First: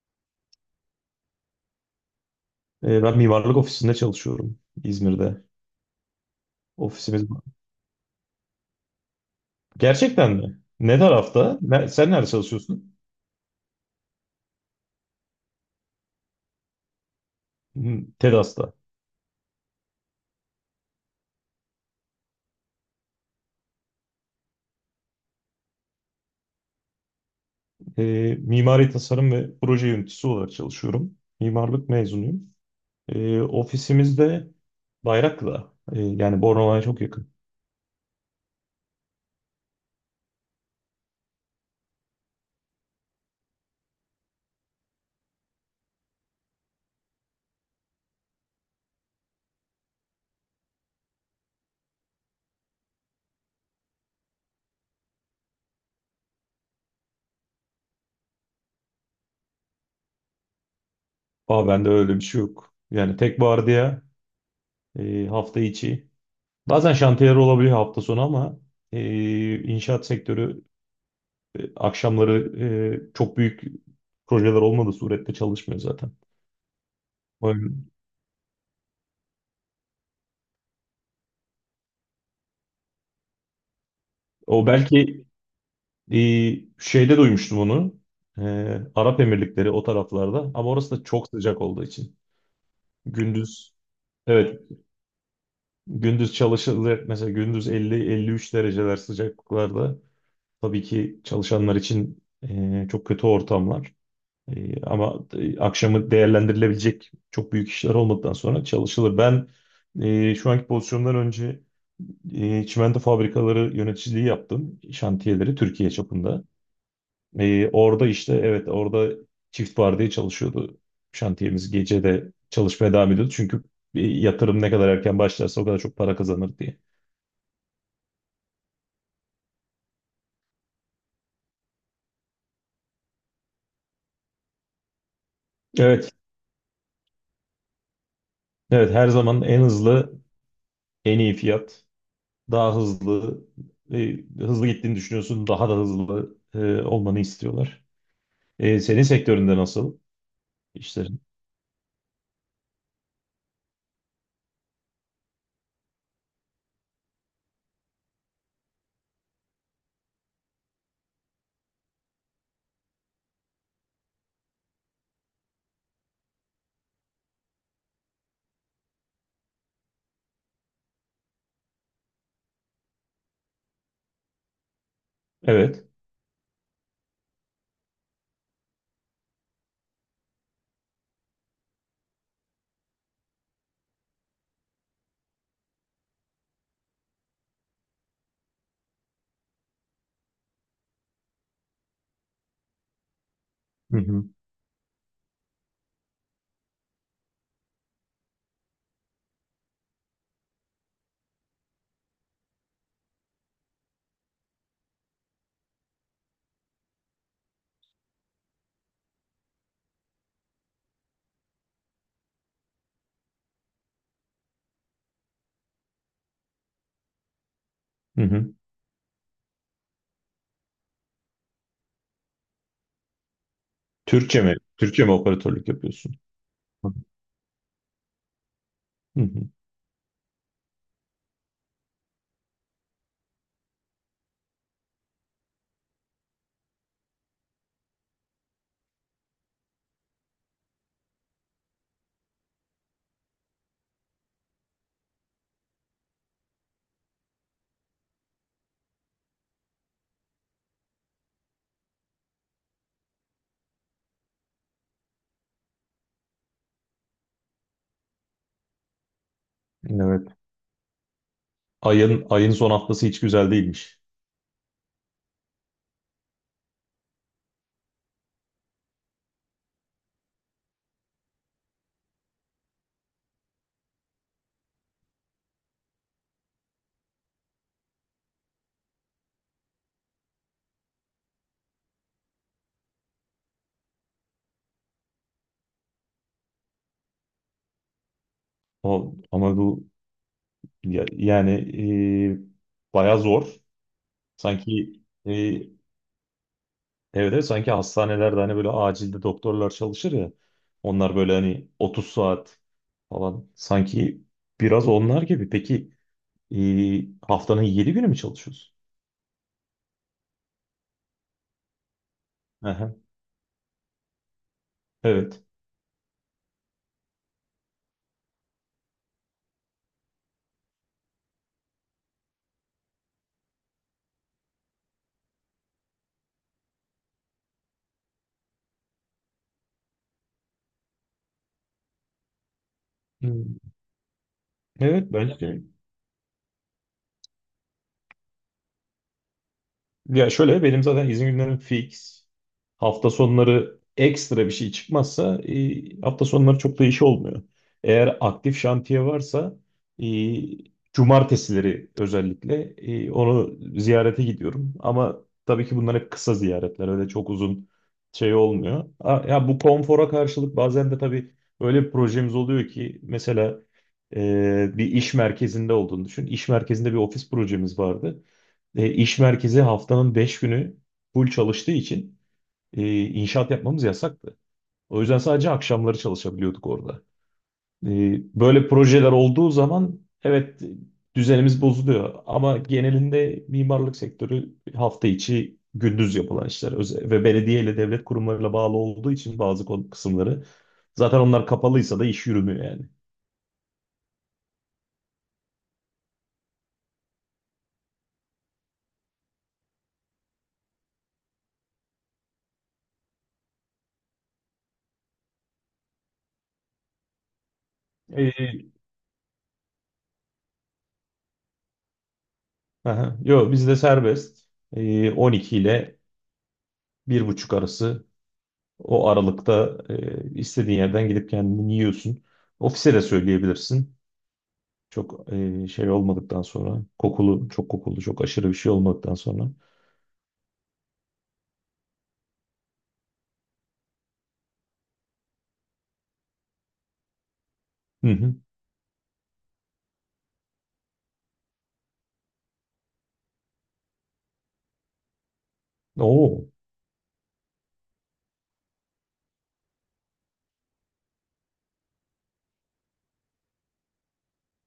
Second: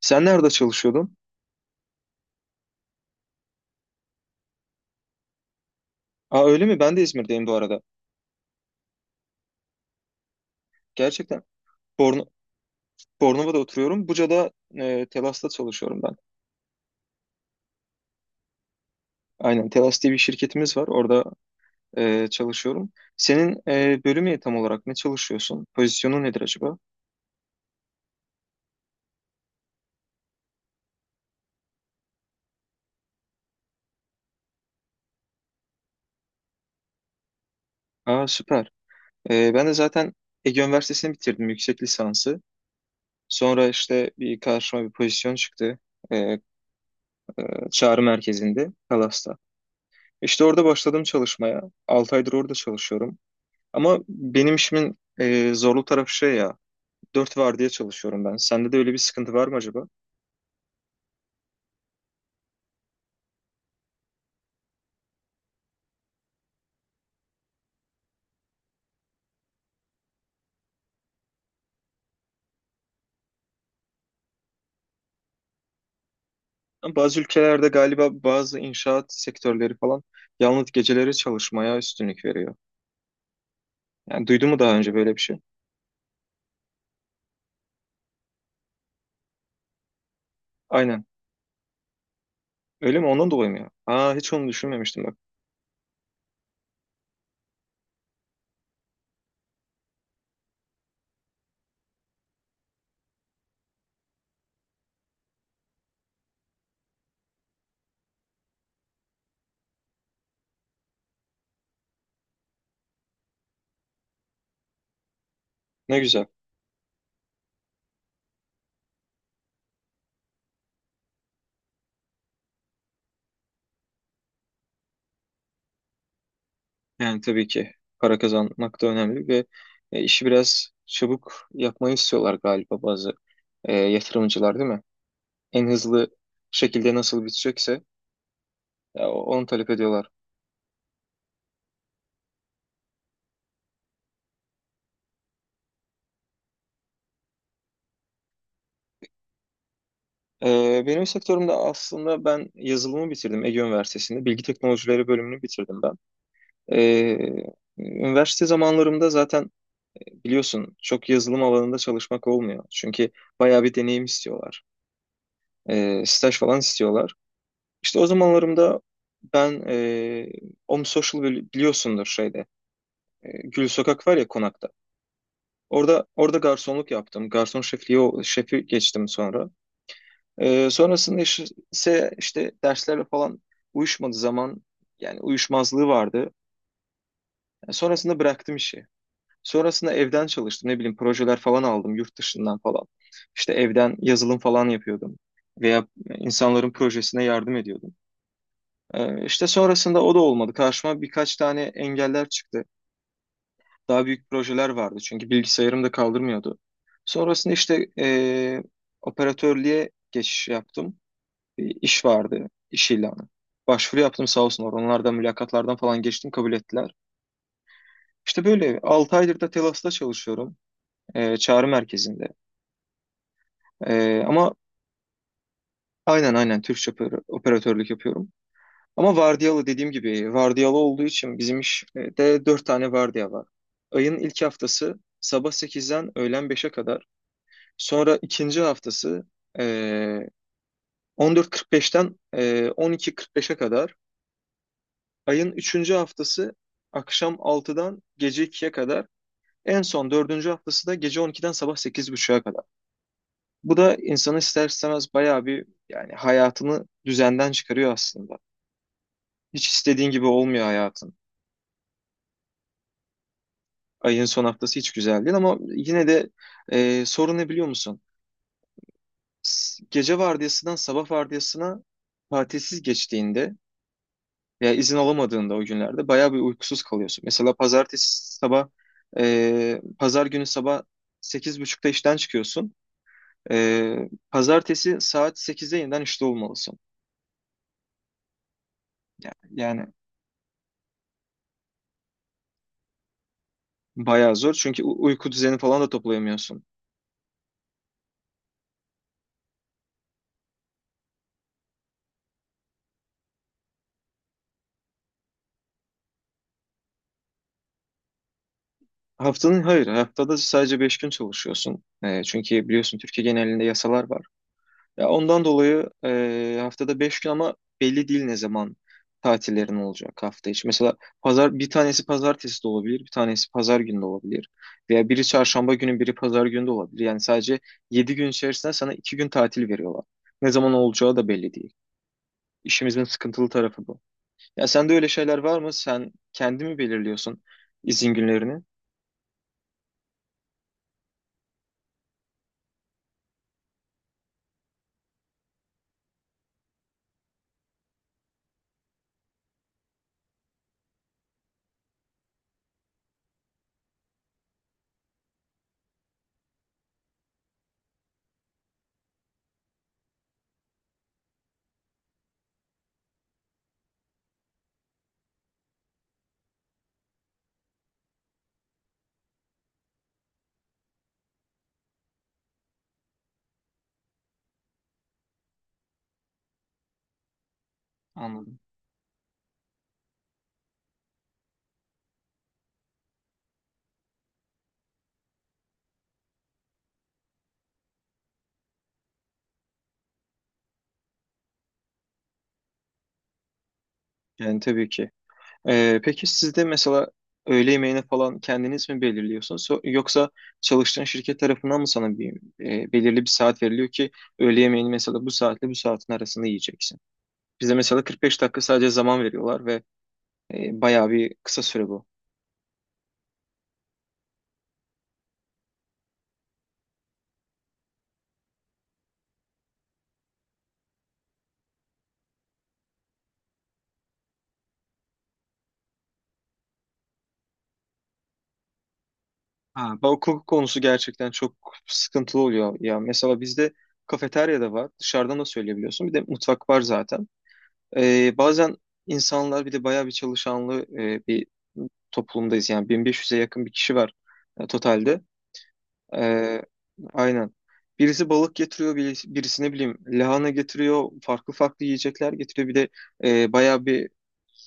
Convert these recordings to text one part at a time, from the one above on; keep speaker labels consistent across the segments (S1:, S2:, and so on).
S1: Sen nerede çalışıyordun?
S2: Ben mimarlık ofisinde çalışıyorum İzmir'de.
S1: Aa öyle mi? Ben de
S2: Ofisimiz var.
S1: İzmir'deyim bu arada.
S2: Gerçekten mi? Ne
S1: Gerçekten.
S2: tarafta? Sen
S1: Borno,
S2: nerede çalışıyorsun?
S1: Bornova'da oturuyorum. Buca'da Telas'ta çalışıyorum ben.
S2: Hı, TEDAS'ta.
S1: Aynen. Telas diye bir şirketimiz var. Orada çalışıyorum. Senin bölümü tam olarak ne çalışıyorsun? Pozisyonu nedir acaba?
S2: Mimari tasarım ve proje yöneticisi olarak çalışıyorum. Mimarlık mezunuyum. Ofisimiz de Bayraklı'da. Yani Bornova'ya çok yakın.
S1: Aa süper. Ben de zaten Ege Üniversitesi'ni bitirdim. Yüksek lisansı. Sonra işte bir karşıma bir pozisyon çıktı. E, e, çağrı merkezinde. Telas'ta. İşte orada başladım çalışmaya. 6 aydır orada çalışıyorum. Ama benim işimin zorlu tarafı şey ya, dört vardiya çalışıyorum ben. Sende de öyle bir sıkıntı var mı acaba?
S2: Aa, bende öyle bir şey yok. Yani tek vardiya hafta içi. Bazen şantiyeler olabiliyor hafta sonu ama inşaat sektörü akşamları çok büyük projeler olmadığı surette çalışmıyor zaten.
S1: Ama bazı
S2: O,
S1: ülkelerde galiba bazı inşaat sektörleri falan yalnız geceleri çalışmaya üstünlük veriyor. Yani duydun mu
S2: o
S1: daha önce böyle bir
S2: belki
S1: şey?
S2: e, şeyde duymuştum onu. E, Arap Emirlikleri o taraflarda ama orası da
S1: Aynen.
S2: çok sıcak olduğu için.
S1: Öyle mi? Ondan dolayı mı ya?
S2: Gündüz
S1: Aa hiç onu
S2: evet
S1: düşünmemiştim bak.
S2: gündüz çalışılır, mesela gündüz 50-53 dereceler sıcaklıklarda tabii ki çalışanlar için çok kötü ortamlar. Ama akşamı değerlendirilebilecek çok büyük işler olmadıktan sonra çalışılır. Ben şu anki pozisyondan önce çimento fabrikaları yöneticiliği yaptım. Şantiyeleri Türkiye
S1: Ne güzel.
S2: çapında. Orada işte evet orada çift vardiya çalışıyordu. Şantiyemiz gece de çalışmaya devam ediyordu. Çünkü yatırım ne kadar erken başlarsa o kadar çok para kazanır diye.
S1: Yani tabii ki para kazanmak da önemli ve işi biraz çabuk yapmayı istiyorlar galiba bazı yatırımcılar değil mi? En hızlı
S2: Evet,
S1: şekilde nasıl bitecekse
S2: evet,
S1: ya,
S2: her zaman
S1: onu
S2: en
S1: talep ediyorlar.
S2: hızlı, en iyi fiyat, daha hızlı, e, hızlı gittiğini düşünüyorsun, daha da hızlı olmanı istiyorlar. Senin sektöründe nasıl
S1: Benim
S2: işlerin?
S1: sektörümde aslında ben yazılımı bitirdim Ege Üniversitesi'nde. Bilgi teknolojileri bölümünü bitirdim ben. Ee, üniversite zamanlarımda zaten biliyorsun çok yazılım alanında çalışmak olmuyor. Çünkü bayağı bir deneyim istiyorlar. Staj falan istiyorlar. İşte o zamanlarımda ben Om Social biliyorsundur şeyde. Gül Sokak var ya konakta.
S2: Evet.
S1: Orada garsonluk yaptım. Garson şefliği şefi geçtim sonra. Sonrasında iş- ise işte derslerle falan uyuşmadığı zaman yani uyuşmazlığı vardı. Yani sonrasında bıraktım işi. Sonrasında evden çalıştım. Ne bileyim projeler falan aldım yurt dışından falan. İşte evden
S2: Hı hı.
S1: yazılım falan yapıyordum. Veya insanların projesine yardım ediyordum. İşte sonrasında o da olmadı. Karşıma birkaç tane engeller çıktı. Daha büyük projeler vardı çünkü bilgisayarım da kaldırmıyordu. Sonrasında işte operatörlüğe geçiş yaptım. Bir iş vardı, iş ilanı. Başvuru yaptım sağ olsunlar. Onlardan mülakatlardan falan geçtim kabul ettiler.
S2: Hı
S1: İşte
S2: hı.
S1: böyle 6 aydır da Telas'ta çalışıyorum. E, çağrı merkezinde. E,
S2: Türkçe
S1: ama
S2: mi? Türkçe mi operatörlük yapıyorsun?
S1: aynen aynen Türkçe
S2: Hı
S1: operatörlük yapıyorum. Ama
S2: hı.
S1: vardiyalı dediğim gibi vardiyalı olduğu için bizim işte 4 tane vardiya var. Ayın ilk haftası sabah sekizden öğlen beşe kadar. Sonra ikinci haftası e, 14.45'ten 12.45'e kadar. Ayın üçüncü haftası akşam altıdan gece ikiye kadar. En son dördüncü haftası da gece on iki'den sabah 8.30'a kadar. Bu da insanı ister istemez bayağı bir yani hayatını düzenden çıkarıyor aslında. Hiç istediğin gibi
S2: Evet.
S1: olmuyor hayatın.
S2: Ayın son haftası hiç güzel değilmiş.
S1: Ayın son haftası hiç güzel değil ama yine de sorun ne biliyor musun? Gece vardiyasından sabah vardiyasına tatilsiz geçtiğinde veya izin alamadığında o günlerde bayağı bir uykusuz kalıyorsun. Mesela pazartesi sabah pazar günü sabah 8.30'da işten çıkıyorsun. E, pazartesi saat sekizde yeniden işte olmalısın.
S2: O ama bu
S1: Yani,
S2: yani bayağı zor.
S1: bayağı zor çünkü
S2: Sanki
S1: uyku düzeni
S2: e,
S1: falan da toplayamıyorsun.
S2: evet, evet, sanki hastanelerde, hani böyle acilde doktorlar çalışır ya. Onlar böyle hani 30 saat falan, sanki biraz onlar gibi. Peki e, haftanın 7 günü mü çalışıyorsun?
S1: Haftanın hayır haftada sadece 5 gün çalışıyorsun. E, çünkü
S2: Aha,
S1: biliyorsun Türkiye genelinde yasalar var. Ya
S2: evet.
S1: ondan dolayı haftada 5 gün ama belli değil ne zaman tatillerin olacak hafta içi. Mesela pazar bir tanesi pazartesi de olabilir, bir tanesi pazar günü de olabilir. Veya biri çarşamba günü, biri pazar günü de olabilir. Yani sadece 7 gün içerisinde sana 2 gün tatil veriyorlar. Ne zaman olacağı da belli değil. İşimizin
S2: Hı.
S1: sıkıntılı tarafı bu. Ya sende öyle
S2: Evet,
S1: şeyler
S2: bence
S1: var
S2: de.
S1: mı? Sen kendi mi belirliyorsun izin günlerini?
S2: Ya şöyle, benim zaten izin günlerim fix. Hafta sonları ekstra bir şey çıkmazsa hafta sonları çok da iş olmuyor. Eğer aktif şantiye varsa e, cumartesileri özellikle onu ziyarete gidiyorum. Ama tabii ki bunlar hep kısa ziyaretler, öyle çok uzun şey olmuyor. Ya, bu konfora karşılık bazen de tabii öyle bir projemiz oluyor ki, mesela bir iş merkezinde olduğunu düşün. İş merkezinde bir ofis projemiz vardı. İş merkezi haftanın 5 günü full çalıştığı için inşaat yapmamız yasaktı. O yüzden sadece akşamları çalışabiliyorduk orada.
S1: Anladım.
S2: Böyle projeler olduğu zaman evet düzenimiz bozuluyor, ama genelinde mimarlık sektörü hafta içi gündüz yapılan işler, ve belediye ile devlet kurumlarıyla bağlı olduğu için bazı kısımları zaten onlar kapalıysa da iş yürümüyor yani.
S1: Yani tabii ki. Peki siz de mesela öğle yemeğini falan kendiniz mi belirliyorsunuz yoksa çalıştığın şirket tarafından mı sana bir belirli bir saat veriliyor ki öğle yemeğini mesela bu saatle bu saatin arasında yiyeceksin? Bize mesela 45 dakika
S2: Ee,
S1: sadece zaman veriyorlar ve bayağı bir kısa süre bu.
S2: aha, yo, bizde serbest. 12 ile bir buçuk arası. O aralıkta istediğin yerden gidip kendini yiyorsun. Ofise de söyleyebilirsin. Çok şey olmadıktan sonra, kokulu, çok kokulu, çok aşırı bir şey olmadıktan sonra.
S1: Ha, bu hukuk konusu gerçekten çok sıkıntılı oluyor ya. Mesela bizde kafeterya da var, dışarıdan da söyleyebiliyorsun. Bir de mutfak var zaten.
S2: Hı hı.
S1: Bazen insanlar bir de bayağı bir çalışanlı bir toplumdayız. Yani 1.500'e yakın bir kişi var totalde.
S2: Oo.
S1: Ee, aynen. Birisi balık getiriyor, birisi ne bileyim lahana getiriyor, farklı farklı yiyecekler getiriyor. Bir de bayağı bir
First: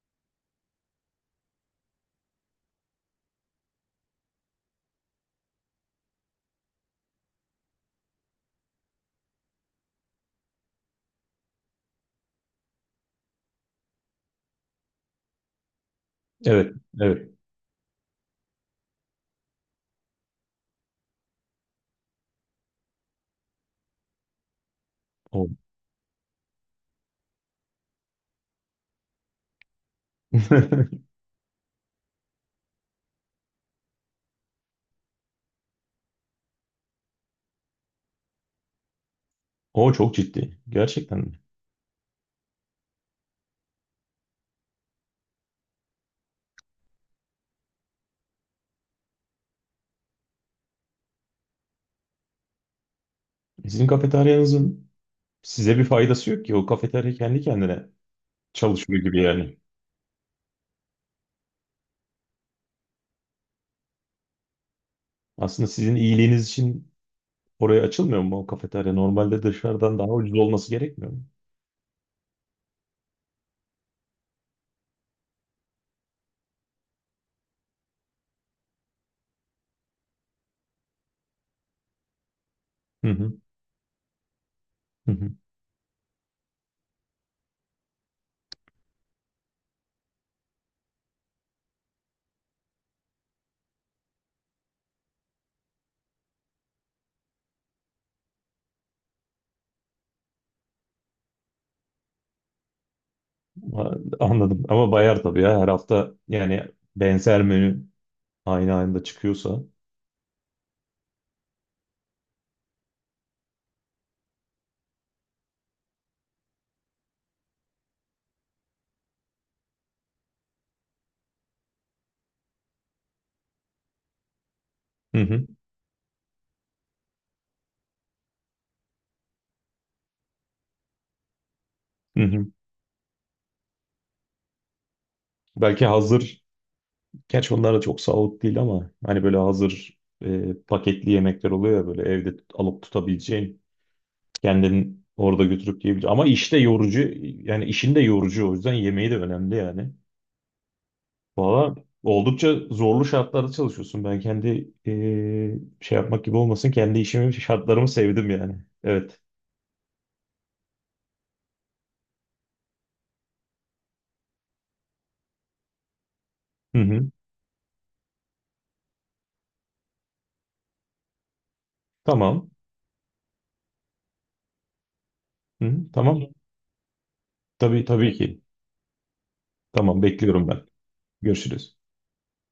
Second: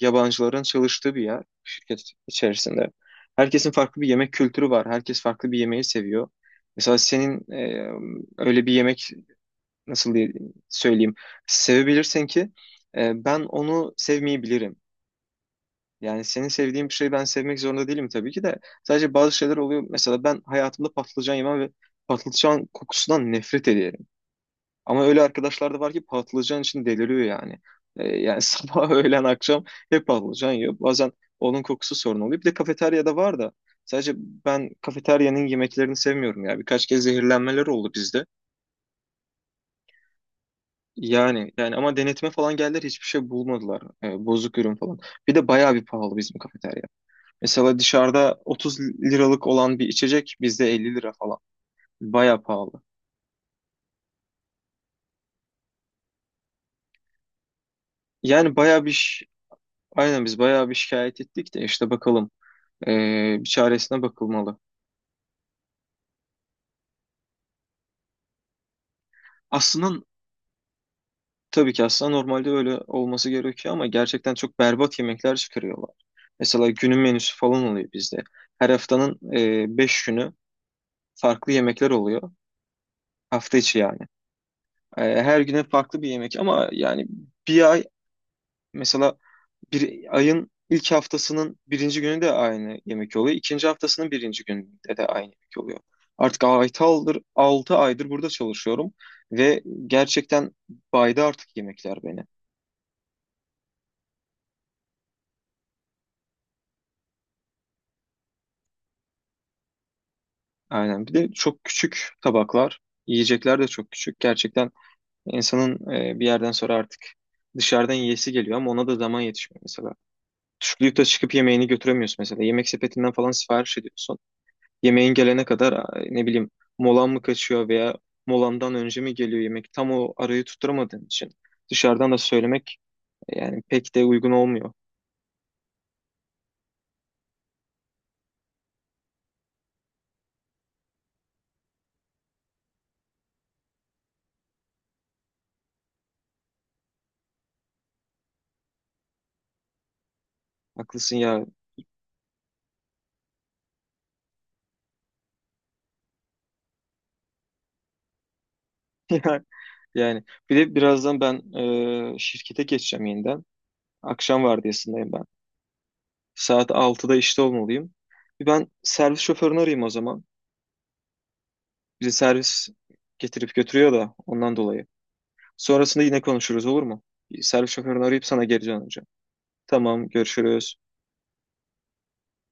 S1: yabancıların çalıştığı bir yer şirket içerisinde. Herkesin farklı bir yemek kültürü var. Herkes farklı bir yemeği seviyor. Mesela senin öyle bir yemek nasıl diye söyleyeyim sevebilirsin ki ben onu sevmeyebilirim. Yani senin
S2: Evet,
S1: sevdiğin bir şeyi ben
S2: evet.
S1: sevmek zorunda değilim tabii ki de sadece bazı şeyler oluyor. Mesela ben hayatımda patlıcan yemem ve patlıcan kokusundan nefret ederim. Ama öyle
S2: O.
S1: arkadaşlar da var ki patlıcan için deliriyor yani. Yani sabah, öğlen, akşam hep patlıcan yiyor. Bazen onun kokusu sorun oluyor. Bir de kafeteryada var da sadece ben kafeteryanın yemeklerini sevmiyorum ya. Birkaç kez zehirlenmeler oldu bizde.
S2: O çok ciddi. Gerçekten mi?
S1: Yani ama denetime falan geldiler hiçbir şey bulmadılar. Bozuk ürün falan. Bir de bayağı bir pahalı bizim kafeterya. Mesela dışarıda 30 liralık olan bir içecek bizde 50 lira falan. Bayağı pahalı.
S2: Sizin kafeteryanızın size bir faydası yok ki. O kafeterya kendi kendine
S1: Yani bayağı bir
S2: çalışıyor gibi
S1: ş-
S2: yani.
S1: aynen, biz bayağı bir şikayet ettik de işte bakalım bir çaresine bakılmalı.
S2: Aslında sizin iyiliğiniz için oraya açılmıyor mu o kafeterya? Normalde dışarıdan
S1: Aslında
S2: daha ucuz olması gerekmiyor mu?
S1: tabii ki, normalde öyle olması gerekiyor ama gerçekten çok berbat yemekler çıkarıyorlar. Mesela günün menüsü falan oluyor bizde. Her haftanın 5 günü farklı yemekler oluyor.
S2: Hı hı.
S1: Hafta içi yani. E,
S2: Hı hı.
S1: her güne farklı bir yemek ama yani bir ay mesela bir ayın ilk haftasının birinci günü de aynı yemek oluyor. İkinci haftasının birinci gününde de aynı yemek oluyor. Artık 6 aydır burada çalışıyorum ve gerçekten baydı artık yemekler beni.
S2: Ha, anladım. Ama bayar tabii ya. Her hafta yani benzer menü aynı anda çıkıyorsa.
S1: Aynen. Bir de çok küçük tabaklar, yiyecekler de çok küçük. Gerçekten insanın bir yerden sonra artık dışarıdan yiyesi geliyor ama ona da zaman yetişmiyor mesela. Çocukta çıkıp yemeğini götüremiyorsun mesela. Yemek sepetinden falan sipariş ediyorsun. Yemeğin
S2: Hı
S1: gelene
S2: hı.
S1: kadar ne bileyim molan mı kaçıyor veya molandan önce mi geliyor yemek? Tam o arayı tutturamadığın için dışarıdan da
S2: Hı hı.
S1: söylemek yani pek de uygun olmuyor.
S2: Belki hazır, gerçi onlar da çok sağlıklı değil ama, hani böyle hazır paketli yemekler oluyor ya, böyle evde alıp tutabileceğin, kendin orada götürüp yiyebileceğin. Ama işte yorucu, yani işin de yorucu, o yüzden yemeği de önemli yani.
S1: Haklısın ya.
S2: Valla oldukça zorlu şartlarda çalışıyorsun. Ben kendi şey yapmak gibi olmasın, kendi işimi, şartlarımı sevdim yani. Evet.
S1: Yani bir de birazdan ben şirkete geçeceğim yeniden. Akşam vardiyasındayım ben. Saat
S2: Hı hı.
S1: altıda işte olmalıyım. Bir ben servis şoförünü arayayım o zaman. Bizi
S2: Tamam.
S1: servis getirip götürüyor da ondan dolayı.
S2: Hı,
S1: Sonrasında yine
S2: tamam.
S1: konuşuruz olur mu? Bir servis
S2: Tabii,
S1: şoförünü
S2: tabii
S1: arayıp
S2: ki.
S1: sana geri döneceğim.
S2: Tamam,
S1: Tamam
S2: bekliyorum ben.
S1: görüşürüz.
S2: Görüşürüz.